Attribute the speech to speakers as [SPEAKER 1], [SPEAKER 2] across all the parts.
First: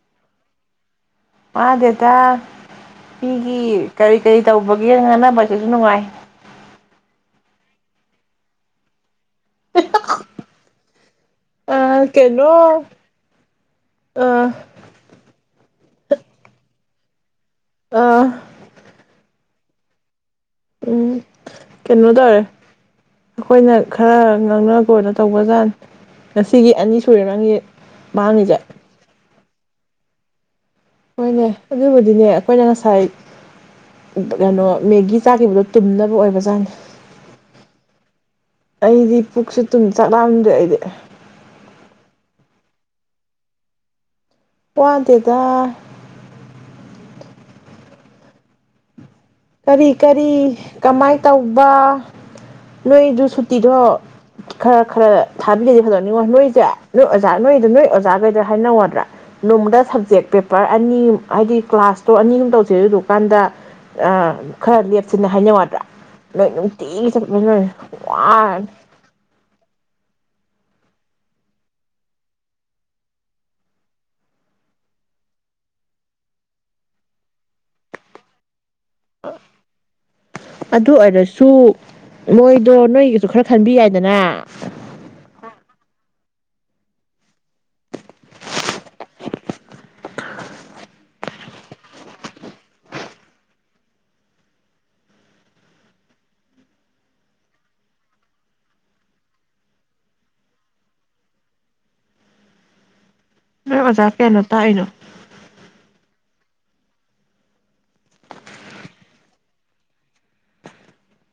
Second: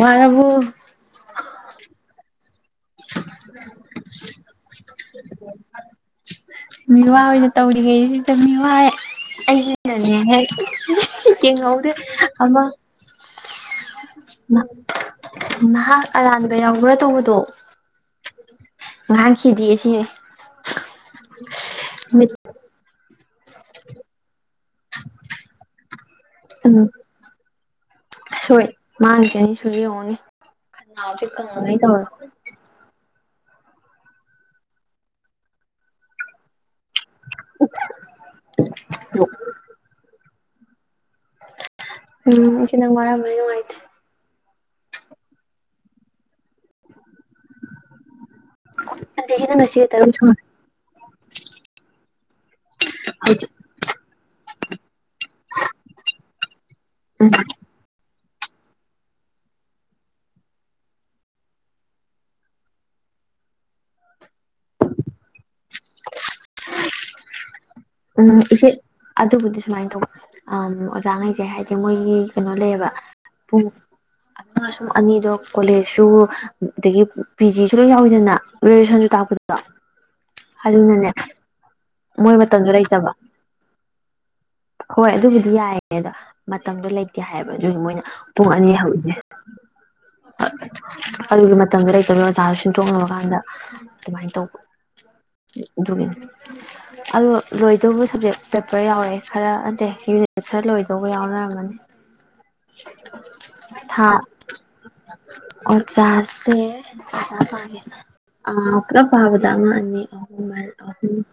[SPEAKER 1] ꯋꯥꯕꯨ
[SPEAKER 2] ꯃꯥ ꯗꯦꯇ ꯃꯤꯒꯤ ꯀꯔꯤ ꯀꯔꯤ ꯇꯧꯕꯒꯦ ꯉꯥꯡꯅꯕꯁꯤꯁꯨ ꯅꯨꯡꯉꯥꯏ
[SPEAKER 1] ꯇꯧꯔꯤꯉꯩꯁꯤꯗꯃꯤ ꯋꯥꯏ ꯑ ꯍꯥꯏ ꯎ ꯌꯦꯡꯍꯧꯗꯦ
[SPEAKER 2] ꯑ
[SPEAKER 1] ꯑꯃ
[SPEAKER 2] ꯀꯩꯅꯣ ꯑ
[SPEAKER 1] ꯅꯍꯥꯛ ꯑꯔꯥꯟꯕ ꯌꯥꯎꯕ꯭ꯔꯥ ꯇꯧꯕꯗꯣ
[SPEAKER 2] ꯑꯥ
[SPEAKER 1] ꯈꯤꯗꯤ ꯌꯦꯁꯤ
[SPEAKER 2] ꯎꯝ ꯀꯩꯅꯣꯇꯧꯔꯦ ꯑꯩꯈꯣꯏꯅ ꯈꯔ ꯉꯥꯡꯅꯒꯣꯅ ꯇꯧꯕꯖꯥꯠꯅꯤ ꯉꯁꯤꯒꯤ
[SPEAKER 1] ꯎꯝ
[SPEAKER 2] ꯑꯅꯤ ꯁꯨꯔꯦ ꯅꯪꯒꯤ ꯃꯥꯡꯉꯤꯁꯦ
[SPEAKER 1] ꯆꯨꯔꯤ ꯍꯣꯡꯒꯅꯤ
[SPEAKER 2] ꯍꯣꯏꯅꯦ ꯑꯗꯨꯕꯨꯗꯤꯅꯦ ꯑꯩꯈꯣꯏꯅ ꯉꯁꯥꯏ ꯀꯩꯅꯣ ꯃꯦꯒꯤ ꯆꯥꯈꯤꯕꯗꯣ ꯇꯨꯝꯅꯕ ꯑꯣꯏꯕ ꯖꯥꯠꯅꯤ ꯑꯩꯗꯤ ꯄꯨꯛꯁꯨ ꯑꯗꯨꯨꯝ ꯆꯥꯛ ꯂꯥꯝ ꯑꯗꯨ ꯑꯩꯗꯤ
[SPEAKER 1] ꯎꯝ ꯏꯆ‌ꯦ ꯅꯪ ꯋꯥꯔꯝꯃꯅꯤ ꯅꯨꯡꯉꯥꯏꯇ‌ꯦ
[SPEAKER 2] ꯋꯥꯗ‌ꯦꯗ
[SPEAKER 1] [unintelligible] ꯉꯁꯤꯒ
[SPEAKER 2] ꯀꯔꯤ
[SPEAKER 1] ꯇꯔꯨꯛ
[SPEAKER 2] ꯀꯔꯤ
[SPEAKER 1] ꯁꯨꯔꯦ
[SPEAKER 2] ꯀꯃꯥꯏꯅ ꯇꯧꯕ ꯅꯣꯏꯗꯨ
[SPEAKER 1] ꯍꯧꯖꯤꯛ
[SPEAKER 2] ꯁꯨꯇꯤꯗꯣ ꯈꯔ ꯈꯔ ꯊꯥꯕꯤꯔꯤꯗꯤ ꯐꯗꯧꯅꯤꯉ‌ꯣ ꯅꯣꯏꯁꯦ ꯅꯣꯏ ꯑꯣꯖꯥ
[SPEAKER 1] ꯎꯝ
[SPEAKER 2] ꯅꯣꯏꯗ ꯅꯣꯏ ꯑꯣꯖꯥꯒꯩꯗ ꯍꯥꯏꯅꯧ ꯌꯥꯗ꯭ꯔꯥ ꯅ‌ꯣꯡꯃꯗ ꯁꯕꯖꯦꯛ ꯄꯦꯄꯔ ꯑꯅꯤ ꯍꯥꯏꯗꯤ ꯀ꯭ꯂꯥꯁꯇꯣ ꯑꯅꯤ ꯑꯍꯨꯝ ꯇꯧꯁ‌ꯦ ꯑꯗꯨꯀꯥꯟꯗ ꯈꯔ ꯂꯦꯞꯁꯤꯅ ꯍꯥꯏꯅꯧ ꯌꯥꯗ꯭ꯔꯥ ꯅꯣꯏ ꯅꯨꯡꯇꯤꯒꯤ ꯆꯠꯄ ꯂꯣꯏꯔ
[SPEAKER 1] ꯎꯝ ꯏꯆ‌ꯦ ꯑꯗꯨꯕꯨꯗꯤ ꯁꯨꯃꯥꯏꯅ ꯇꯧꯕ ꯑꯣꯖꯥꯈꯩꯁꯦ ꯍꯥꯏꯗꯤ ꯃꯣꯏꯒꯤ ꯀꯩꯅꯣ ꯂꯩꯌꯦꯕ ꯄꯨꯡ ꯑ ꯁꯨꯝ ꯑꯅꯤꯗꯣ ꯀꯣꯂꯦꯖꯁꯨ ꯑꯗꯒꯤ ꯄꯤ ꯖꯤꯁꯨ ꯂꯣꯏ ꯌꯥꯎꯋꯤꯗꯅ ꯒ꯭ꯔꯦꯖꯨꯦꯁꯟꯁꯨ ꯇꯥꯛꯄꯗꯣ
[SPEAKER 2] ꯑꯗꯨ
[SPEAKER 1] ꯑꯗꯨꯅꯅꯦ
[SPEAKER 2] ꯑꯣꯏꯔꯁꯨ
[SPEAKER 1] ꯃꯣꯏ ꯃꯇꯝꯗ‌ꯣ ꯂꯩ
[SPEAKER 2] ꯃꯣꯏꯗꯣ ꯅꯣꯏꯒꯤꯁꯨ ꯈꯔ ꯈꯟꯕꯤ ꯌꯥꯏꯗꯅ
[SPEAKER 1] ꯍꯣꯏ ꯑꯗꯨꯕꯨꯗꯤ ꯌꯥꯏꯌꯦ ꯑꯗꯣ ꯃꯇꯝꯗꯣ ꯂꯩꯇꯦ ꯍꯥꯏꯌꯦꯕ ꯑꯗꯨꯏ ꯃꯣꯏꯅ ꯄꯨꯡ ꯑꯅꯤ ꯍꯧꯁꯦ ꯑꯗꯨꯒꯤ ꯃꯇꯝꯗꯣ ꯂꯩꯇꯕꯒꯤ ꯑꯣꯖꯥ ꯁꯤꯟꯗꯣꯛꯅꯕꯀꯥꯟꯗ ꯑꯗꯨꯃꯥꯏꯅ ꯇꯧꯕ ꯑꯗꯨꯒꯤꯅꯤ ꯑꯗ‌ꯣ ꯂꯣꯏꯗꯧꯕ ꯁꯕꯖꯦꯛ ꯄꯦꯄꯔ ꯌꯥꯎꯔꯛꯑꯦ ꯈꯔ ꯅꯠꯇ‌ꯦ ꯌꯨꯅꯤꯠ ꯈꯔ ꯂꯣꯏꯗꯧꯕ ꯌꯥꯎꯅꯔꯝꯃꯅꯤ
[SPEAKER 2] ꯅꯣꯏ
[SPEAKER 1] ꯊꯥ
[SPEAKER 2] ꯑꯣꯖꯥ ꯀꯌꯥꯥꯅ ꯇꯥꯛꯏꯅꯣ
[SPEAKER 1] ꯁ‌ꯦ ꯑꯣꯖꯥ ꯄꯥꯒ‌ꯦ ꯄꯨꯂꯞ ꯄꯥꯕꯗ ꯑꯃ ꯑꯅꯤ ꯑꯍꯨꯝ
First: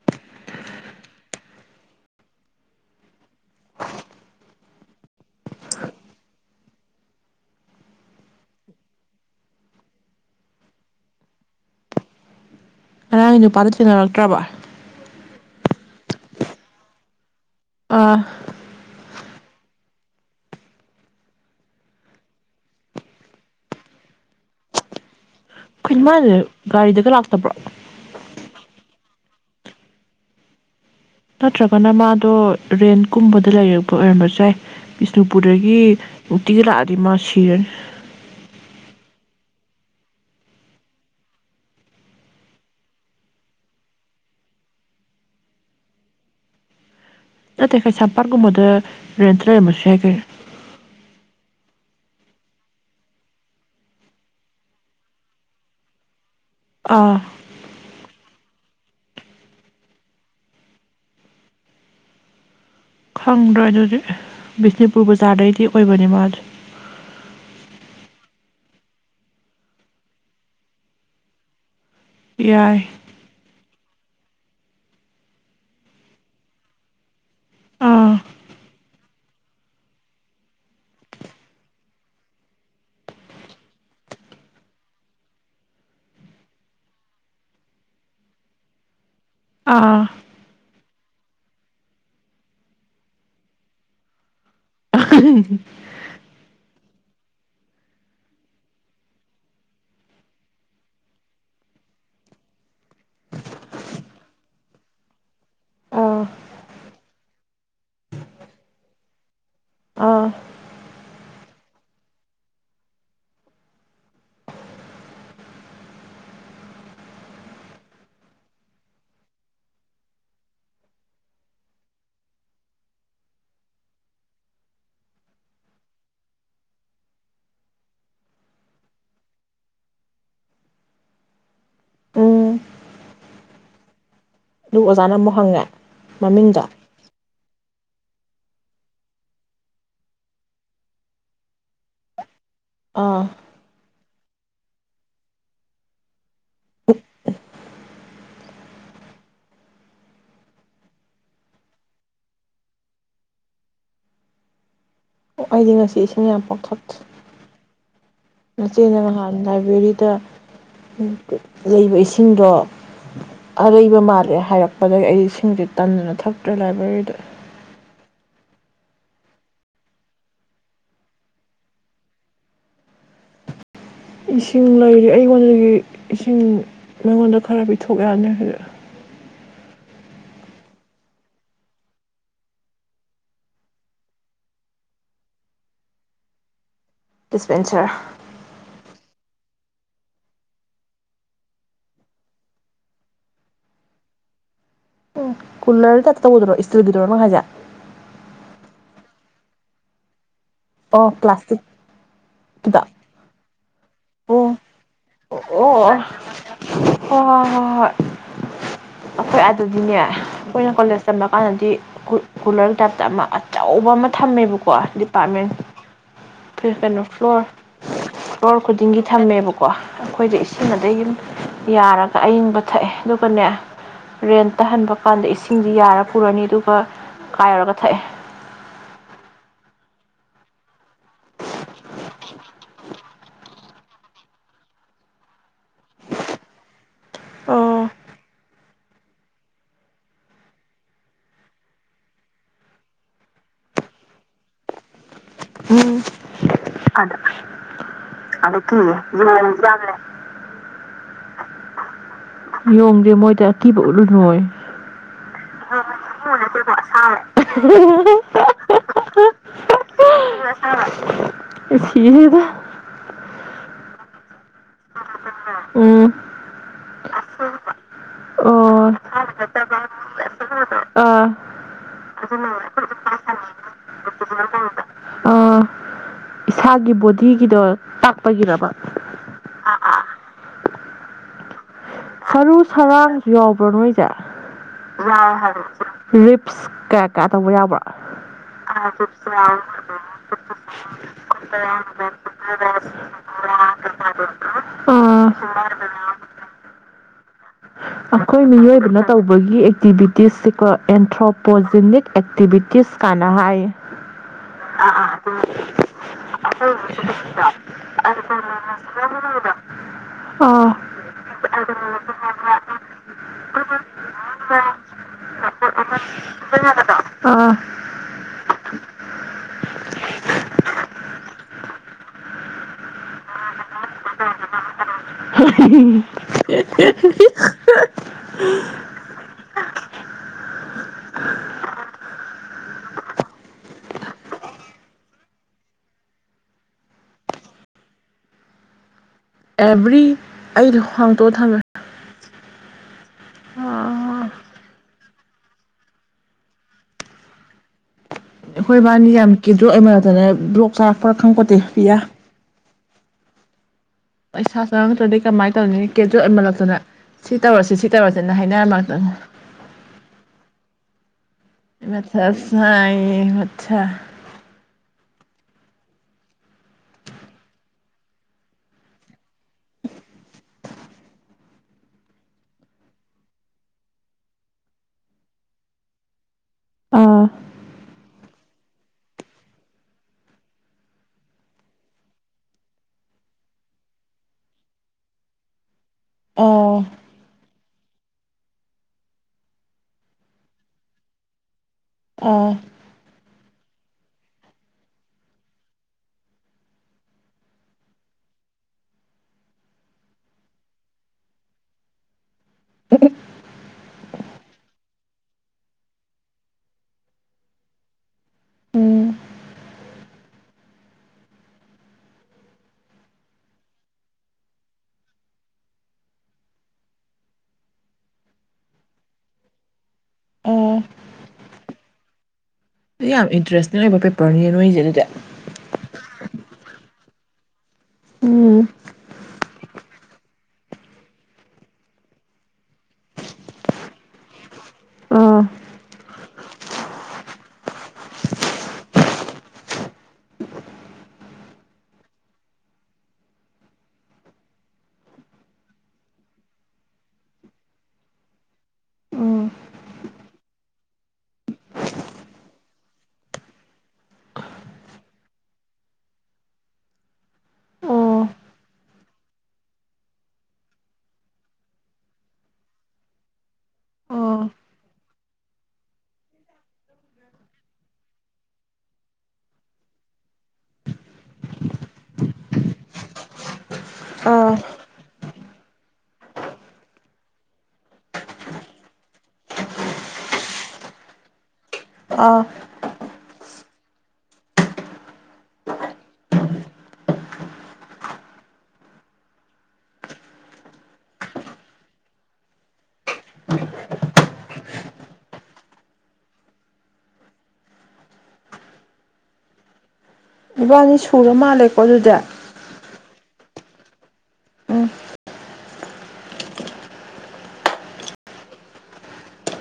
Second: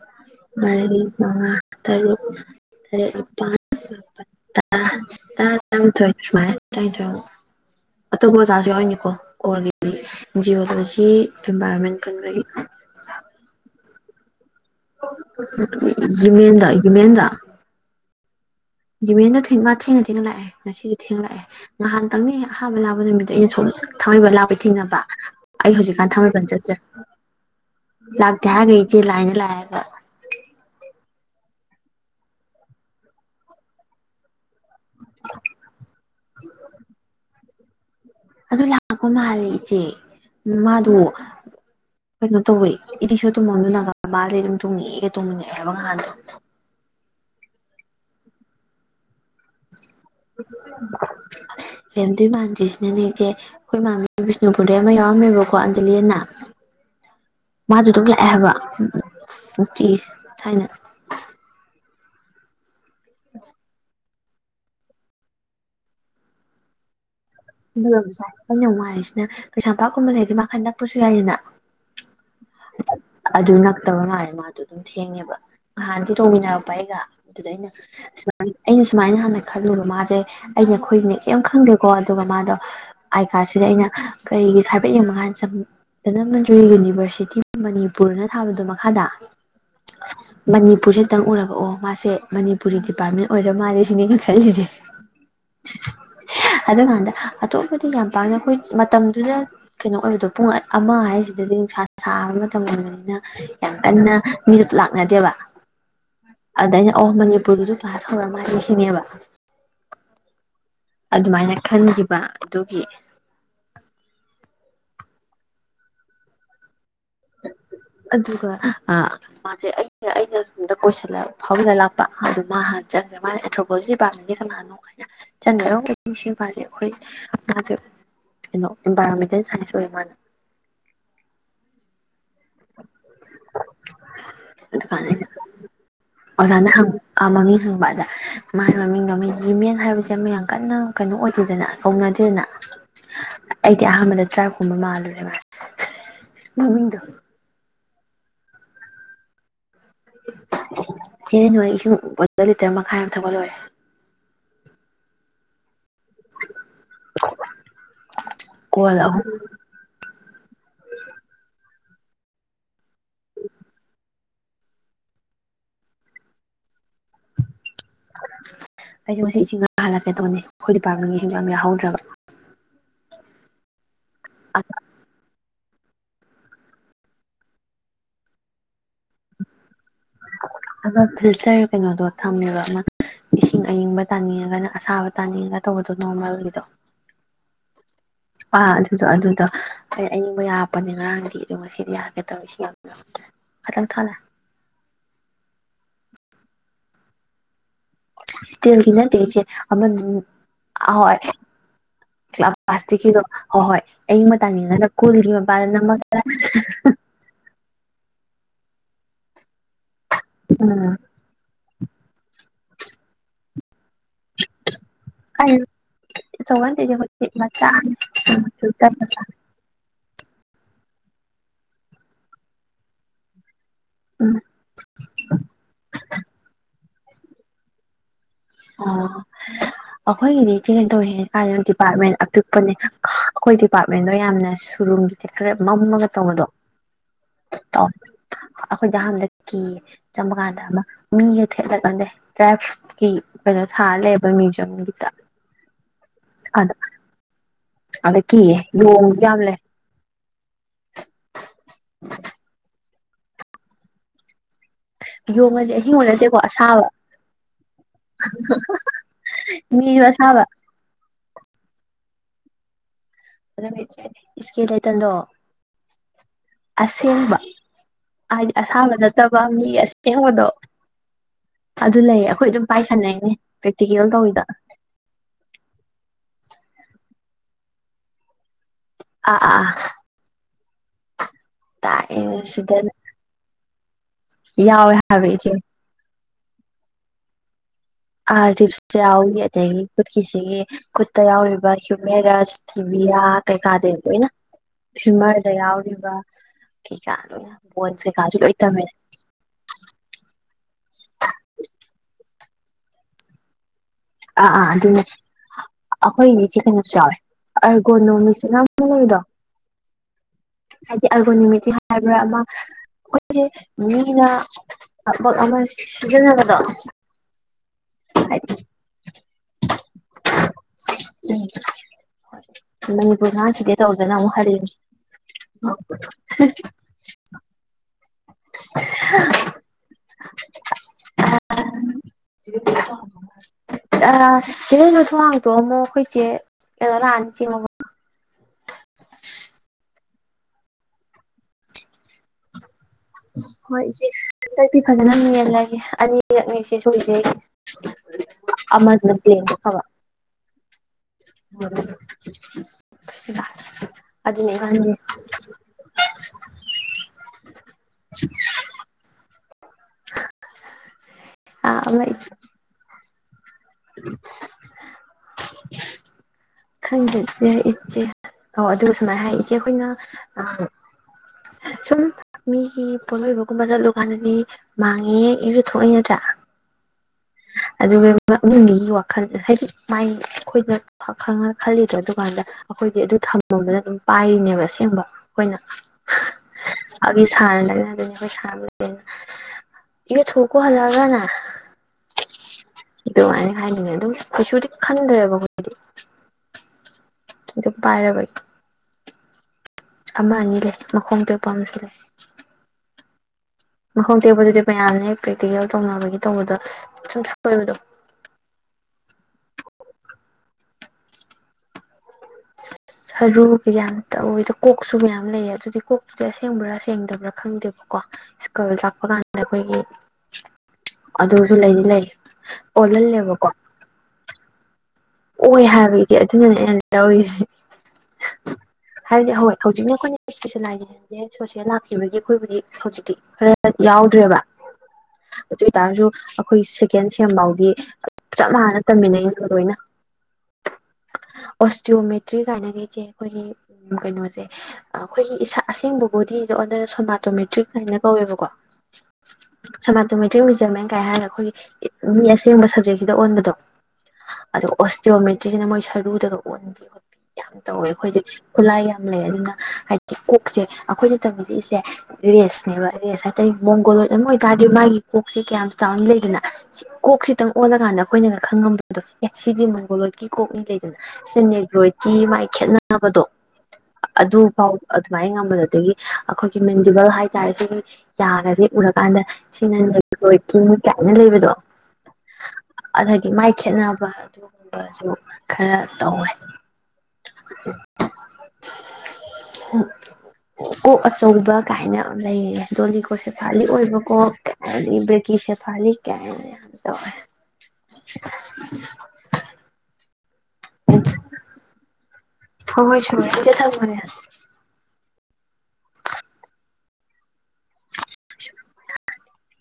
[SPEAKER 1] ꯃꯔꯤ ꯃꯉꯥ ꯇꯔꯨꯛ ꯇꯔꯦꯠ ꯅꯤꯄꯥꯜ ꯃꯥꯄꯜ ꯇꯔꯥ ꯇꯔꯥ ꯇꯔꯥꯃꯥꯊꯣꯏ ꯁꯨꯃꯥꯏꯅ ꯇꯔꯥꯅꯤꯊꯣꯏ ꯑꯃꯨꯛ ꯑꯇꯣꯞꯄ ꯑꯣꯖꯥꯁꯨ ꯌꯥꯎꯅꯤꯀꯣ ꯀꯣꯔꯒꯤꯗꯤ ꯖꯤꯑꯣꯂꯣꯖꯤ ꯏꯟꯚꯥꯏꯔꯣꯟꯃꯦꯟ ꯄꯨꯟꯕꯒꯤ
[SPEAKER 2] ꯇꯤꯟꯅꯔꯛꯇ꯭ꯔꯕ‌ꯣ
[SPEAKER 1] ꯌꯨꯃꯦꯟꯗ ꯌꯨꯃꯦꯟꯗ
[SPEAKER 2] ꯑ
[SPEAKER 1] ꯌꯨꯃꯦꯅ‌ꯣ ꯃꯥ ꯊꯦꯡꯅ ꯊꯦꯡꯅ ꯂꯥꯛꯑꯦ ꯉꯁꯤꯁꯨ ꯊꯦꯡꯅ ꯂꯥꯛꯑꯦ ꯅꯍꯥꯟꯇꯪꯅꯤ ꯑꯍꯥꯟꯕ ꯂꯥꯛꯄ ꯅꯨꯃꯤꯠꯇꯣ ꯑꯩꯅ ꯁꯨꯝ ꯊꯥꯡꯃꯩꯕꯟ ꯂꯥꯛꯄꯩ ꯊꯦꯡꯅꯕ ꯑꯩ ꯍꯧꯖꯤꯛꯀꯥꯟ
[SPEAKER 2] ꯃꯥꯁꯦ
[SPEAKER 1] ꯊꯥꯡꯃꯩꯕꯟ ꯆꯠꯇ꯭ꯔꯦ
[SPEAKER 2] ꯒꯥꯔꯤꯗꯒ ꯂꯥꯛꯇꯕ꯭ꯔꯣ
[SPEAKER 1] ꯂꯥꯛꯇꯦ ꯍꯥꯏꯔꯒ ꯏꯆꯦ ꯂꯥꯏꯅꯦ ꯂꯠꯑꯦꯕ
[SPEAKER 2] ꯅꯠꯇ꯭ꯔꯒꯅ ꯃꯥꯗꯣ ꯔꯦꯟ ꯀꯨꯝꯕꯗ ꯂꯩꯔꯛꯄ ꯑꯣꯏꯔꯝꯕꯁꯨ ꯌꯥꯏ ꯕꯤꯁꯅꯨꯄꯨꯔꯗꯒꯤ ꯅꯨꯡꯇꯤꯗ ꯂꯥꯛꯑꯗꯤ ꯃꯥ ꯁꯤꯔꯅꯤ
[SPEAKER 1] ꯑꯗꯨ ꯂꯥꯛꯄ ꯃꯥꯜꯂꯦ ꯏꯆꯦ ꯃꯥꯗꯣ ꯀꯩꯅꯣ ꯇꯧꯋꯦ ꯏꯔꯤꯛꯁ‌ꯣ ꯇ‌ꯣꯡꯐꯝꯗꯨ ꯅꯒꯥꯝꯄꯥꯜꯗꯩ ꯑꯗꯨꯝ ꯇꯣꯡꯉꯛꯑꯦ ꯑꯩꯒ ꯇꯣꯡꯃꯤꯟꯅꯔꯛꯑꯦ ꯍꯥꯏꯕ ꯉꯍꯥꯟꯁꯨ
[SPEAKER 2] ꯅꯠꯇ‌ꯦ ꯀꯩꯁꯥꯝꯄꯥꯠꯒꯨꯝꯕꯗ ꯔꯦꯟꯇ ꯂꯩꯔꯝꯕꯁꯨ ꯌꯥꯏ ꯀꯩꯅꯣ
[SPEAKER 1] [unintelligible] ꯂꯩꯔꯝꯗꯣꯏ ꯃꯥꯟꯗ꯭ꯔꯤꯁꯤꯅꯅꯦ ꯏꯆꯦ ꯑꯩꯈꯣꯏ ꯏꯃꯥꯟꯅꯕꯤ ꯑꯃ ꯕꯤꯁꯅꯨꯄꯨꯔꯗꯩ ꯑꯃ ꯌꯥꯎꯔꯝꯃꯦꯕꯀꯣ ꯑꯟꯖꯂꯤꯅ
[SPEAKER 2] ꯑꯥ
[SPEAKER 1] ꯃꯥꯁꯨ ꯑꯗꯨꯝ ꯂꯥꯛꯑꯦ ꯍꯥꯏꯕ ꯅꯨꯡꯇꯤ ꯊꯥꯏꯅ
[SPEAKER 2] ꯈꯪꯗ꯭ꯔ‌ꯦ ꯑꯗꯨꯗꯤ ꯕꯤꯁꯅꯨꯄꯨꯔ ꯕꯖꯥꯔꯗꯩꯗꯤ ꯑꯣꯏꯕꯅꯤ ꯃꯥꯁ‌ꯦ
[SPEAKER 1] ꯑꯗꯨꯏ ꯑꯣꯏꯔꯝꯕꯁꯨ ꯌꯥꯏ ꯑꯩꯅ ꯋꯥꯏ ꯍꯥꯏꯁꯤꯅ ꯀꯩꯁꯥꯝꯄꯥꯛꯀꯨꯝꯕ ꯂꯩꯗꯤ ꯃꯥ ꯈꯔ ꯅꯛꯄꯁꯨ ꯌꯥꯏꯗꯅ
[SPEAKER 2] ꯌꯥꯏ
[SPEAKER 1] ꯑꯗꯨ ꯅꯛꯇꯕ ꯃꯥꯜꯂꯦ ꯃꯥꯗꯣ ꯑꯗꯨꯝ ꯊꯦꯡꯉꯦꯕ ꯉꯍꯥꯟꯗꯤ ꯇꯣꯡꯃꯤꯟꯅꯔꯛꯄ ꯑꯩꯒ ꯑꯗꯨꯗ ꯑꯩꯅ
[SPEAKER 2] ꯑꯥ
[SPEAKER 1] ꯁꯨ ꯑꯩꯅ ꯁꯨꯃꯥꯏꯅ ꯍꯥꯟꯅ ꯈꯜꯂꯨꯕ ꯃꯥꯁꯦ ꯑꯩꯅ ꯑꯩꯈꯣꯏꯒꯤꯅ ꯀꯔꯤꯝ ꯈꯪꯗꯦꯀꯣ ꯑꯗꯨꯒ ꯃꯥꯗꯣ ꯑꯥꯏ ꯀꯥꯔꯁꯤꯗ ꯑꯩꯅ ꯀꯔꯤꯒꯤ ꯁꯥꯏꯕꯦꯠ ꯌꯦꯡꯕꯀꯥꯟꯁꯤꯗ ꯙꯅꯃꯟꯖꯨꯔꯤ ꯌꯨꯅꯤꯚꯔꯁꯤꯇꯤ ꯃꯅꯤꯄꯨꯔꯅ ꯊꯥꯕꯗꯣ ꯃꯈꯥꯗꯥ
[SPEAKER 2] ꯑꯥ
[SPEAKER 1] ꯃꯅꯤꯄꯨꯔꯇꯪ ꯎꯔꯕ ꯑꯣ ꯃꯥꯁꯦ ꯃꯅꯤꯄꯨꯔꯤ ꯗꯤꯄꯥꯔꯠꯃꯦꯟ ꯑꯣꯏꯔ ꯃꯥꯜꯂꯦ ꯁꯤꯅꯦ ꯑꯩꯅ ꯈꯜꯂꯤꯁꯦ ꯑꯗꯨ ꯀꯥꯟꯗ ꯑꯇꯣꯞꯄꯗꯤ ꯌꯥꯝ ꯄꯥꯛꯅ ꯑꯩꯈꯣꯏ ꯃꯇꯝꯗꯨꯗ ꯀꯩꯅꯣ ꯑꯣꯏꯕꯗꯣ ꯄꯨꯡ ꯑꯃ ꯍꯥꯏꯁꯤꯗꯗꯤ ꯅꯨꯡꯁꯥ ꯁꯥꯕ ꯃꯇꯝ ꯑꯣꯏꯕꯅꯤꯅ ꯌꯥꯝ ꯀꯟꯅ ꯃꯤꯗ‌ꯣ ꯂꯥꯛꯅꯗꯦꯕ
[SPEAKER 2] ꯑꯥ
[SPEAKER 1] ꯑꯗꯨꯗ ꯑꯩꯅ ꯑꯣ ꯃꯅꯤꯄꯨꯔꯗꯨꯁꯨ ꯀꯂꯥꯁ ꯍꯧꯔ ꯃꯥꯜꯂ‌ꯦ ꯁꯤꯅꯦꯕ
[SPEAKER 2] ꯑꯥ
[SPEAKER 1] ꯑꯗꯨꯃꯥꯏꯅ ꯈꯟꯈꯤꯕ ꯑꯗꯨꯒꯤ ꯑꯗꯨꯒ ꯑꯥ ꯃꯥꯖꯦ ꯑꯩꯅ ꯑꯩꯅ ꯁꯨꯝꯗ ꯀꯣꯏꯁꯜꯂ ꯐꯥꯎꯏꯜꯂ ꯂꯥꯛꯄ ꯑꯗꯨ ꯃꯥ ꯍꯥꯟꯅ ꯆꯠꯈ꯭ꯔꯦ ꯃꯥ ꯑꯦꯊ꯭ꯔꯣꯄꯣꯖꯤ ꯗꯤꯄꯥꯔꯃꯦꯟꯗꯤ ꯀꯅꯥꯅꯣ ꯍꯥꯏꯅ ꯆꯪꯈ꯭ꯔꯦꯁꯤꯡꯕꯁꯦ ꯑꯩꯈꯣꯏ ꯃꯥꯁꯦ ꯀꯩꯅꯣ ꯏꯟꯚꯥꯏꯔꯣꯟꯃꯦꯟꯇꯦꯜ ꯁꯥꯏꯟꯁ ꯑꯣꯏꯌꯦ ꯃꯥꯅ
[SPEAKER 2] ꯎꯝ ꯑꯗꯨ
[SPEAKER 1] ꯑꯗꯨꯀꯥꯟ
[SPEAKER 2] ꯑꯣꯖꯥꯅ
[SPEAKER 1] ꯑꯗꯨꯗ
[SPEAKER 2] ꯑꯃꯨꯛ ꯍꯪꯉꯦ ꯃꯃꯤꯡꯗꯣ
[SPEAKER 1] ꯑꯣꯖꯅ ꯍꯪ ꯑꯥ ꯃꯃꯤꯡ ꯍꯪꯕ ꯗ ꯃꯥꯏ ꯃꯃꯤꯡꯗꯣ ꯑꯃ ꯌꯤꯃꯦꯟ ꯍꯥꯏꯕꯁꯦ ꯑꯃ ꯌꯥꯝ ꯀꯟꯅ ꯀꯩꯅꯣ ꯑꯣꯏꯗꯦꯗꯅ ꯀꯧꯅꯗꯦꯗꯅ
[SPEAKER 2] ꯑꯥ
[SPEAKER 1] ꯑꯩꯗꯤ ꯑꯍꯥꯝꯕꯗꯠ ꯇ꯭ꯔꯥꯏꯕ ꯀꯨꯝꯕ ꯃꯥꯜꯂꯨꯔꯦ ꯃꯥꯗ ꯃꯃꯤꯡ ꯗꯣ ꯆꯦ ꯔꯦꯅꯨ ꯑꯩ ꯏꯁꯤꯡ ꯕꯣꯇꯔ ꯂꯤꯇꯔ ꯃꯈꯥꯏ ꯑꯝ ꯊꯛꯄ ꯂꯣꯏꯔꯦ
[SPEAKER 2] ꯑꯣ ꯑꯩꯗꯤ ꯉꯁ ꯏꯁꯤꯡ ꯌꯥꯝ ꯄꯥꯛ ꯊꯛꯇꯔꯤ
[SPEAKER 1] ꯀꯣꯜ
[SPEAKER 2] ꯅꯆꯦꯅ
[SPEAKER 1] ꯑꯍꯨꯝ
[SPEAKER 2] ꯉꯍꯥꯟ ꯂꯥꯏꯕꯦꯔꯤꯗ ꯂꯩꯕ ꯏꯁꯤꯡꯗꯣ ꯑꯔꯩꯕ ꯃꯥꯜꯂꯦ ꯍꯥꯏꯔꯛꯄꯗꯩ ꯑꯩ ꯏꯁꯤꯡꯖꯦ ꯇꯟꯗꯅ ꯊꯛꯇ꯭ꯔꯦ ꯂꯥꯏꯕꯦꯔꯤꯗ
[SPEAKER 1] ꯑꯩꯁꯨ ꯉꯁꯤ ꯏꯁꯤꯡ ꯉ ꯍꯥꯜꯂꯛꯀꯦ ꯇꯧꯅꯤ ꯈꯣꯏ ꯗꯤꯄꯥꯔꯃꯦꯟꯒꯤ ꯏꯁꯤꯡꯗꯣ ꯌꯥꯝ ꯌꯥꯍꯧꯗ꯭ꯔꯕ
[SPEAKER 2] ꯏꯁꯤꯡ ꯂꯩꯔꯤ ꯑꯩꯉꯣꯟꯗꯒꯤ ꯏꯁꯤꯡ ꯅꯉꯣꯟꯗ ꯈꯔ ꯄꯤꯊꯣꯛ ꯌꯥꯅꯤ
[SPEAKER 1] ꯑꯗꯣ ꯐꯤꯜꯇꯔ ꯀꯩꯅꯣꯗꯣ ꯊꯝꯃꯦꯕ ꯑꯃ ꯏꯁꯤꯡ ꯑꯏꯤꯡꯕ ꯇꯥꯅꯤꯡꯉꯒꯅ ꯑꯁꯥꯕ ꯇꯥꯅꯤꯡꯉꯒ ꯇꯧꯕꯗꯣ ꯅꯣꯔꯃꯦꯜꯒꯤꯗꯣ
[SPEAKER 2] ꯏꯁꯄꯦꯟꯁꯔ
[SPEAKER 1] ꯇ ꯈꯣꯏ ꯑꯌꯤꯡꯕ ꯌꯥꯄꯅꯦ ꯉꯔꯥꯡꯗꯤ ꯑꯗꯣ ꯉꯁꯤꯗ ꯌꯥꯔꯀꯦ ꯇꯧꯔ ꯏꯁꯤꯡ ꯌꯥꯝ ꯌꯥꯎꯝꯗ꯭ꯔꯦ ꯈꯇꯪ ꯊꯥꯂꯥꯏ
[SPEAKER 2] [unintelligible] ꯏꯁꯇꯤꯜꯒꯤꯗꯨꯔꯣ ꯅꯪ ꯍꯥꯏꯖꯦ
[SPEAKER 1] ꯏꯁꯇꯤꯜꯒꯤ ꯅꯠꯇꯦ ꯏꯆꯦ ꯑꯃ
[SPEAKER 2] ꯑꯣ
[SPEAKER 1] ꯑꯥꯍꯣꯏ
[SPEAKER 2] ꯄ꯭ꯂꯥꯁꯇꯤꯛꯇꯨꯗ
[SPEAKER 1] ꯀ꯭ꯂꯥꯁꯇꯤꯛ ꯀꯤꯗꯣ ꯍꯣ ꯍꯣꯏ ꯑꯥꯏꯪꯕ
[SPEAKER 2] ꯑꯣ
[SPEAKER 1] ꯇꯥꯅꯤꯡꯉꯒꯅ ꯈꯣ
[SPEAKER 2] ꯑꯣ ꯑꯣ ꯍꯣ ꯍꯣꯏ ꯍꯣ ꯍꯣꯏ ꯑꯈꯣꯏ ꯑꯗꯨꯗꯤꯅꯦ ꯈꯣꯏꯅ
[SPEAKER 1] ꯎꯝ
[SPEAKER 2] ꯀꯣꯂꯦꯖ ꯇꯝꯕ ꯀꯥꯟꯗꯗꯤ ꯀꯨ ꯀꯨꯂꯔ ꯇꯥꯏꯞꯇ ꯑꯃ ꯑꯆꯧꯕ ꯑꯃ ꯊꯝꯃꯦꯕꯀꯣ ꯗꯤꯄꯥꯔꯠꯃꯦꯟ
[SPEAKER 1] ꯀꯥꯏ ꯑꯆꯧꯕ ꯅꯠꯇꯦ ꯏꯆꯦ
[SPEAKER 2] ꯀꯩꯅꯣ
[SPEAKER 1] ꯑꯩꯈꯣꯏꯒꯤ
[SPEAKER 2] ꯐ꯭ꯂꯣꯔ
[SPEAKER 1] ꯃꯆꯥꯅꯤ ꯎꯝ
[SPEAKER 2] ꯐ꯭ꯂꯣꯔ
[SPEAKER 1] ꯐꯤꯜꯇꯔ
[SPEAKER 2] ꯈꯨꯗꯤꯡꯒꯤ
[SPEAKER 1] ꯃꯆꯥ
[SPEAKER 2] ꯊꯝꯃꯦꯕꯀꯣ ꯈꯣꯏꯗ ꯏꯁꯤꯡ ꯑꯗꯩ ꯌꯨꯝ ꯌꯥꯔꯒ ꯑꯏꯪꯕ ꯊꯛꯑꯦ ꯑꯗꯨꯒꯅꯦ
[SPEAKER 1] ꯎꯝ
[SPEAKER 2] ꯔꯦꯟꯇ ꯍꯟꯕ ꯀꯥꯟꯗ ꯏꯁꯤꯡꯖꯤ ꯌꯥꯔ ꯄꯨꯔꯅꯤ ꯗꯨꯒ ꯀꯥꯏꯔꯒ ꯊꯛꯑꯦ
[SPEAKER 1] ꯑꯣ ꯑꯩꯈꯣꯏꯒꯤꯗꯤ ꯏꯆꯦ ꯇꯧꯋꯦ [unintelligible] ꯗꯤꯄꯥꯔꯠꯃꯦꯟ ꯑꯄꯤꯛꯄꯅꯦ ꯑꯈꯣꯏ ꯗꯤꯄꯥꯔꯠꯃꯦꯟꯗꯣ ꯌꯥꯝꯅ ꯁꯨꯔꯨꯡꯒꯤꯗ ꯈꯔ ꯃꯝꯃꯒ ꯇꯧꯕꯗꯣ
[SPEAKER 2] ꯎꯝ
[SPEAKER 1] [unintelligible] ꯑꯈꯣꯏꯗꯤ ꯍꯟꯗꯛꯀꯤ ꯆꯪꯕ ꯀꯥꯟꯗ ꯑꯃ ꯃꯤꯒ ꯊꯦꯠꯂꯒꯟꯗꯦ ꯇ꯭ꯔꯥꯏꯐꯀꯤ ꯀꯩꯅꯣ ꯊꯥ ꯂꯩꯑꯕ ꯃꯌ꯭ꯨꯖꯝ ꯒꯤꯗ
[SPEAKER 2] ꯎꯝ ꯑꯥꯗ
[SPEAKER 1] ꯑꯗ ꯀꯤꯌꯦ ꯌꯣꯡꯖꯨ ꯌꯥꯝꯂꯩ [unintelligible]
[SPEAKER 2] ꯌꯣꯡꯗꯦ ꯃꯣꯏꯗꯤ ꯑꯇꯤꯕꯔꯨ ꯅꯨꯉꯣꯏ
[SPEAKER 1] ꯌꯣꯉꯗꯤ ꯑꯍꯤꯡ ꯑꯣ ꯅꯠꯇꯦꯀꯣ ꯑꯁꯥꯕ ꯃꯤꯁꯨ ꯑꯁꯥꯕ
[SPEAKER 2] ꯐꯗ
[SPEAKER 1] ꯑꯗꯨ ꯏꯁꯀꯦ ꯂꯩꯇꯟꯗꯣ
[SPEAKER 2] ꯎꯝ
[SPEAKER 1] ꯑꯁꯦꯡꯕ ꯍꯥꯏꯗꯤ
[SPEAKER 2] ꯑꯣ
[SPEAKER 1] ꯑꯁꯥꯕ ꯅꯠꯇꯕ ꯃꯤ ꯑꯁꯦꯡꯕꯗꯣ
[SPEAKER 2] ꯑꯥ
[SPEAKER 1] ꯑꯗꯨ ꯂꯩꯌꯦ ꯑꯩꯈꯣꯏ ꯑꯗꯨꯝ ꯄꯥꯏꯁꯅꯩꯅꯦ ꯐꯛꯇꯤ ꯀꯦꯜꯗ ꯑꯣꯏꯗ
[SPEAKER 2] ꯑꯥ ꯏꯁꯥꯒꯤ ꯕꯣꯗꯤꯒꯤꯗꯣ ꯇꯥꯛꯄꯒꯤꯔꯕ
[SPEAKER 1] ꯑꯥ ꯑꯥ ꯇꯥꯛꯑꯦ
[SPEAKER 2] ꯁꯔꯨ
[SPEAKER 1] ꯁꯤꯗ
[SPEAKER 2] ꯁꯔꯥ ꯌꯣ ꯄꯔꯣꯏ
[SPEAKER 1] ꯌꯥꯎꯋꯦ ꯍꯥꯏꯕ ꯏꯆꯦ
[SPEAKER 2] ꯔꯤꯞꯁ ꯀ ꯀ ꯇꯧꯕ ꯌꯥꯕ꯭ꯔꯥ
[SPEAKER 1] ꯑꯥꯔ ꯗꯤꯞꯁ ꯌꯥꯎꯏ ꯑꯗꯒꯤ ꯈꯨꯠꯀꯤꯁꯤꯒꯤ ꯈꯨꯠꯇ ꯌꯥꯎꯔꯤꯕ ꯍꯤꯌꯨꯃꯦꯔꯁ ꯊꯤꯕꯤꯌꯥ ꯀꯩꯀꯥꯗꯤ ꯂꯣꯏꯅ
[SPEAKER 2] ꯑꯥ
[SPEAKER 1] ꯐꯤꯌꯃꯔꯗ ꯌꯥꯎꯔꯤꯕ ꯀꯩꯀꯥ ꯂꯣꯏꯅ ꯕꯣꯟꯁ ꯀꯩꯀꯥꯁꯨ
[SPEAKER 2] ꯑꯩꯈꯣꯏ
[SPEAKER 1] ꯂꯣꯏ ꯇꯝꯃꯦ
[SPEAKER 2] ꯃꯤꯑꯣꯏꯕꯅ ꯇꯧꯕꯒꯤ ꯑꯦꯛꯇꯤꯚꯤꯇꯤꯁꯁꯤꯀꯣ ꯑꯦꯟꯊ꯭ꯔꯣꯄꯣꯖꯤꯦꯅꯤꯛ ꯗꯦꯕꯤꯇꯤꯁ ꯀꯅ ꯍꯥꯏ
[SPEAKER 1] ꯑꯥ ꯑꯥ ꯑꯗꯨꯅꯦ ꯑꯩꯈꯣꯏꯅꯦ ꯁꯤ ꯀꯩꯅꯣꯁꯨ ꯌꯥꯎꯋꯦ ꯑꯥꯔꯒꯣꯅꯣꯃꯤꯁꯔꯤꯗꯣ
[SPEAKER 2] ꯑꯥ
[SPEAKER 1] ꯍꯥꯏꯗꯤ ꯑꯔꯒꯣꯅꯣꯃꯤꯤ ꯑꯃ ꯑꯩꯈꯣꯏꯁꯦ ꯃꯤꯅ ꯊꯕ ꯑꯃ ꯁꯤꯖꯤꯟꯅꯕꯗꯣ
[SPEAKER 2] ꯑꯥ
[SPEAKER 1] ꯍꯥꯏ ꯎ ꯃꯅꯤꯄꯨꯔ ꯍꯥꯀꯗꯦ ꯇꯧꯗꯅ ꯍꯔꯤ
[SPEAKER 2] ꯍꯥ [inaudible]
[SPEAKER 1] ꯁꯤꯔꯩꯅ ꯊꯣꯡꯉꯥꯡꯗꯣ ꯑꯃꯨꯛ ꯑꯩꯈꯣꯏꯁꯦ ꯀꯩꯅꯣ ꯂꯥꯛꯑꯅ ꯆꯤꯡꯉꯕ
[SPEAKER 2] ꯑꯦꯕ꯭ꯔꯤ ꯑꯩꯗ ꯍꯥꯡꯇꯣꯛꯑ ꯊꯝꯃ
[SPEAKER 1] ꯍꯣꯏ ꯏꯆꯦ ꯍꯟꯗꯛꯇꯤ ꯐꯖꯅ ꯃꯦꯜꯂꯒꯦ ꯑꯅꯤꯔꯛꯅꯤꯁꯦ ꯁꯣꯏꯖꯩ ꯑꯩꯦ
[SPEAKER 2] ꯑꯩꯈꯣꯏꯕꯥꯅꯤ ꯌꯥꯝ ꯀꯦ ꯗ꯭ꯔꯣꯛ ꯑꯃꯗꯅ ꯗ꯭ꯔꯣꯛ ꯆ ꯔ ꯈꯪꯄꯇꯦ ꯄꯕꯤꯌꯥ
[SPEAKER 1] ꯐ
[SPEAKER 2] ꯄꯩꯁꯥ ꯆꯪꯉꯛꯇ꯭ꯔꯗꯤ ꯀꯃꯥꯏꯅ ꯇꯧꯅꯤ ꯀꯦꯖ ꯑꯣꯏꯍꯜꯂꯛꯇꯅ ꯁꯤ ꯇꯧꯔꯁꯤ ꯁꯤ ꯇꯧꯔꯁꯤꯅ ꯍꯥꯏꯅꯔꯝꯃꯛꯇꯅꯤ
[SPEAKER 1] ꯑꯃ
[SPEAKER 2] ꯃꯁ ꯑꯩ ꯑ
[SPEAKER 1] ꯈꯪꯖꯦꯦ ꯏꯆꯦ ꯑꯣ ꯑꯗꯨꯒ ꯁꯨꯃꯥꯏꯅ ꯍꯥꯏ ꯏꯆꯦ ꯑꯩꯈꯣꯏꯅ ꯁꯨꯝ ꯃꯤꯒꯤ ꯄꯣꯠꯂꯣꯏꯕꯒꯨꯝꯕ ꯆꯠꯂꯨꯀꯥꯟꯗꯗꯤ ꯃꯥꯡꯉꯦ ꯏꯁꯨ ꯊꯣꯛꯏ ꯅꯠꯇ꯭ꯔꯥ
[SPEAKER 2] ꯑꯥ
[SPEAKER 1] ꯃꯤꯃꯤꯒꯤ ꯋꯥꯈꯜ ꯍꯥꯏꯗꯤ ꯃꯥꯏ ꯑꯩꯈꯣꯏꯗ ꯈꯪꯉ ꯈꯜꯂꯤꯗꯣ ꯑꯗꯨꯀꯥꯟꯗ ꯑꯩꯈꯣꯏꯗꯤ ꯑꯗꯨ ꯊꯝꯃꯝꯕꯗ ꯑꯗꯨꯝ ꯄꯥꯏꯔꯤꯅꯦꯕ ꯑꯁꯦꯡꯕ ꯑꯩꯈꯣꯏꯅ
[SPEAKER 2] ꯑꯣ
[SPEAKER 1] ꯑꯒꯤ ꯁꯥꯔ ꯅꯥꯅꯦ ꯁꯅ ꯏꯔꯨꯊꯣꯛꯀꯣ ꯍꯜꯂꯒꯅ
[SPEAKER 2] ꯑꯥ
[SPEAKER 1] ꯍꯥꯏꯅꯤꯡꯅꯦ ꯑꯗꯨꯝ ꯀꯩꯁꯨꯗꯤ ꯈꯟꯗ꯭ꯔꯦꯕ ꯑꯩꯈꯣꯏꯗꯤ ꯑꯗꯨ ꯄꯥꯔꯕꯩ ꯑꯃ ꯑꯅꯤ ꯂꯩ ꯃꯈꯣꯡ ꯇꯦꯛꯄ ꯑꯃ ꯂꯩ
[SPEAKER 2] [unintelligible]
[SPEAKER 1] ꯃꯈꯣꯡ ꯇꯦꯛꯄꯗꯨꯗꯤ ꯃꯌꯥꯝꯅꯦ ꯍꯦ ꯄ꯭ꯔꯦꯛꯇꯤꯀꯦꯜ ꯇꯧꯅꯕꯒꯤ ꯇꯧꯕꯗ ꯁꯨꯡꯁꯣꯏꯕꯗꯣ
[SPEAKER 2] ꯎꯝ
[SPEAKER 1] ꯁꯔꯨ ꯀ ꯌꯥꯝ ꯇꯧꯋꯦꯗ ꯀꯣꯛꯁꯨ ꯃꯌꯥꯝ ꯂꯩꯌꯦ ꯑꯗꯨꯗꯤ ꯀꯣꯛꯇꯨꯗꯤ ꯑꯁꯦꯡꯕ꯭ꯔꯥ ꯁꯦꯡꯗꯕ꯭ꯔꯥ ꯈꯪꯗꯦꯕꯀꯣ ꯏꯁꯀꯜ ꯀꯥꯞꯄ ꯀꯥꯟꯗ ꯑꯩꯈꯣꯏꯒꯤ
[SPEAKER 2] ꯑꯣ
[SPEAKER 1] ꯑꯗꯨꯁꯨ ꯂꯩꯗꯤ ꯂꯩ
[SPEAKER 2] ꯌꯥꯝ
[SPEAKER 1] ꯑꯣꯜꯍꯜꯂꯦꯕꯀꯣ
[SPEAKER 2] ꯏꯟꯇꯔꯦꯁꯇꯤꯡ ꯑꯣꯏꯕ ꯄꯦꯄꯔꯅꯤꯅꯦ ꯅꯣꯏꯁꯦ ꯑꯗꯨꯗ
[SPEAKER 1] ꯑꯣꯏ ꯍꯥꯏꯕ ꯏꯆꯦ ꯑꯗꯨꯅꯅꯦ ꯑꯩꯅ ꯂꯧꯎꯔꯤꯁꯦ
[SPEAKER 2] ꯎꯝ
[SPEAKER 1] ꯍꯥꯏꯗꯤ ꯍꯣꯏ ꯍꯧꯖꯤꯛꯅ ꯑꯩꯈꯣꯏꯅ ꯏꯁꯄꯤꯁꯂꯥꯏꯦꯁꯟꯁꯦ ꯁꯣꯁꯦꯜ ꯂꯥꯛꯈꯤꯕꯒꯤ ꯑꯩꯈꯣꯏꯕꯨꯗꯤ ꯍꯧꯖꯤꯛꯇꯤ ꯈꯔ ꯌꯥꯎꯗ꯭ꯔꯦꯕ
[SPEAKER 2] ꯑꯥ
[SPEAKER 1] ꯑꯗꯨ ꯑꯣꯏꯇꯔꯁꯨ ꯑꯩꯈꯣꯏ ꯁꯦꯀꯦꯟ ꯁꯦꯝꯐꯥꯎꯗꯤ ꯆꯞ ꯃꯥꯟꯅ ꯇꯝꯃꯤꯟꯅꯩꯩꯅ ꯂꯣꯏꯅ ꯑꯣꯁꯇꯤꯌꯣꯃꯦꯇ꯭ꯔꯤꯛ ꯀꯥꯏꯅꯈꯩꯁꯦ ꯑꯩꯈꯣꯏꯒꯤ ꯀꯩꯅꯣꯁꯦ ꯑꯩꯈꯣꯏꯒꯤꯥ ꯑꯁꯦꯡꯕ ꯕꯣꯗꯤꯁꯤꯗ ꯑꯣꯟꯗꯅ ꯁꯣꯃꯥꯇꯣꯃꯦꯇ꯭ꯔꯤꯛ ꯀꯥꯏꯅ ꯀꯧꯋꯦꯕꯀꯣ
[SPEAKER 2] ꯎꯝ
[SPEAKER 1] ꯁꯣꯃꯥꯇꯣꯃꯦꯇ꯭ꯔꯤꯛ ꯃꯦꯖꯔꯃꯦꯟ ꯀꯥꯏ ꯍꯥꯏꯔꯒ ꯑꯩꯈꯣꯏꯒꯤ ꯃꯤ ꯑꯁꯦꯡꯕ ꯁꯕꯖꯦꯛꯁꯤꯗ ꯑꯣꯟꯕꯗꯣ ꯑꯗꯣ ꯑꯣꯁꯇꯤꯌꯣꯃꯦꯇ꯭ꯔꯤꯁꯤꯅ ꯃꯣꯏ ꯁꯔꯨꯗꯒ ꯑꯣꯟꯕꯤ ꯈꯣꯠꯄꯤ ꯌꯥꯝ ꯇꯧꯋꯦ ꯑꯩꯈꯣꯏꯗꯤ
[SPEAKER 2] ꯑꯣ
[SPEAKER 1] ꯈꯨꯠꯂꯥꯏ ꯌꯥꯝ ꯂꯩ ꯑꯗꯨꯅ ꯍꯥꯏꯗꯤ ꯀꯣꯛꯁꯦ ꯑꯩꯈꯣꯏꯅ ꯇꯝꯃꯤꯁꯤꯁꯦ ꯔꯦꯁꯅꯦꯕ ꯔꯦꯁ ꯍꯥꯏꯇꯥꯔ ꯃꯣꯡꯒꯣꯜꯣꯝ
[SPEAKER 2] ꯑꯥ
[SPEAKER 1] ꯑꯣꯏꯇꯥꯔꯗꯤ ꯃꯥꯒꯤ ꯀꯣꯛꯁꯤ ꯀꯌꯥꯝ ꯆꯥꯎꯅ ꯂꯩꯗꯅ ꯀꯣꯛꯁꯤꯇꯪ ꯑꯣꯜꯂꯀꯥꯟꯗ ꯑꯩꯈꯣꯏꯅꯒ ꯈꯪꯉꯝꯝꯕꯗꯣ ꯑꯦ ꯁꯤꯗꯤ ꯃꯪꯒꯣꯂꯣꯏꯗꯀꯤ ꯀꯣꯛꯅꯤ ꯂꯩꯗꯅ ꯁꯤ ꯅꯦꯒ꯭ꯔꯣꯏꯗꯀꯤ ꯃꯥꯏ ꯈꯦꯠꯅꯕꯗꯣ ꯑꯗꯨ
[SPEAKER 2] ꯑꯥ
[SPEAKER 1] ꯐꯥꯎ ꯑꯗꯨꯃꯥꯏꯅ ꯉ ꯃꯗꯨꯗꯒꯤ ꯑꯩꯈꯣꯏꯒꯤ ꯃꯦꯟꯗꯤꯕꯜ ꯍꯥꯏꯇꯥꯔꯦ ꯁꯤꯒꯤ ꯌꯥꯒꯁꯦ ꯎꯔꯀꯥꯟꯗ ꯁꯤꯅ ꯅꯣꯏ ꯀꯤꯅꯤ ꯀꯥꯏꯅ ꯂꯩꯕꯗꯣ ꯑꯗꯩꯗꯤ ꯃꯥꯏ
[SPEAKER 2] ꯑꯐ
[SPEAKER 1] ꯈꯦꯠꯅꯕ ꯑꯗꯨꯒꯨꯝꯕꯁꯨ ꯈꯔ ꯇꯧꯋꯦ ꯀ ꯀꯣꯛ ꯑꯆꯧꯕ ꯀꯥꯏꯅ ꯂꯩꯌꯦ ꯗꯣꯂꯤꯀꯣ ꯁꯦꯐꯥꯂꯤ ꯑꯣꯏꯕ ꯀꯣꯛ ꯀ ꯑꯗꯒꯤ ꯕꯔꯀꯤ ꯁꯦꯐꯥꯂꯤ ꯀꯥꯏꯅ ꯌꯥꯝ ꯇꯧꯋꯦ
[SPEAKER 2] ꯏꯕꯥꯅꯤ ꯁꯨꯔ ꯃꯥꯜꯂꯦꯀꯣ ꯑꯗꯨꯗꯤ
[SPEAKER 1] ꯍꯣꯏ ꯍꯣꯏ ꯁꯨꯔꯦ ꯏꯆꯦ ꯊꯝꯃꯒꯦ
[SPEAKER 2] ꯎꯝ
[SPEAKER 1] [unintelligible]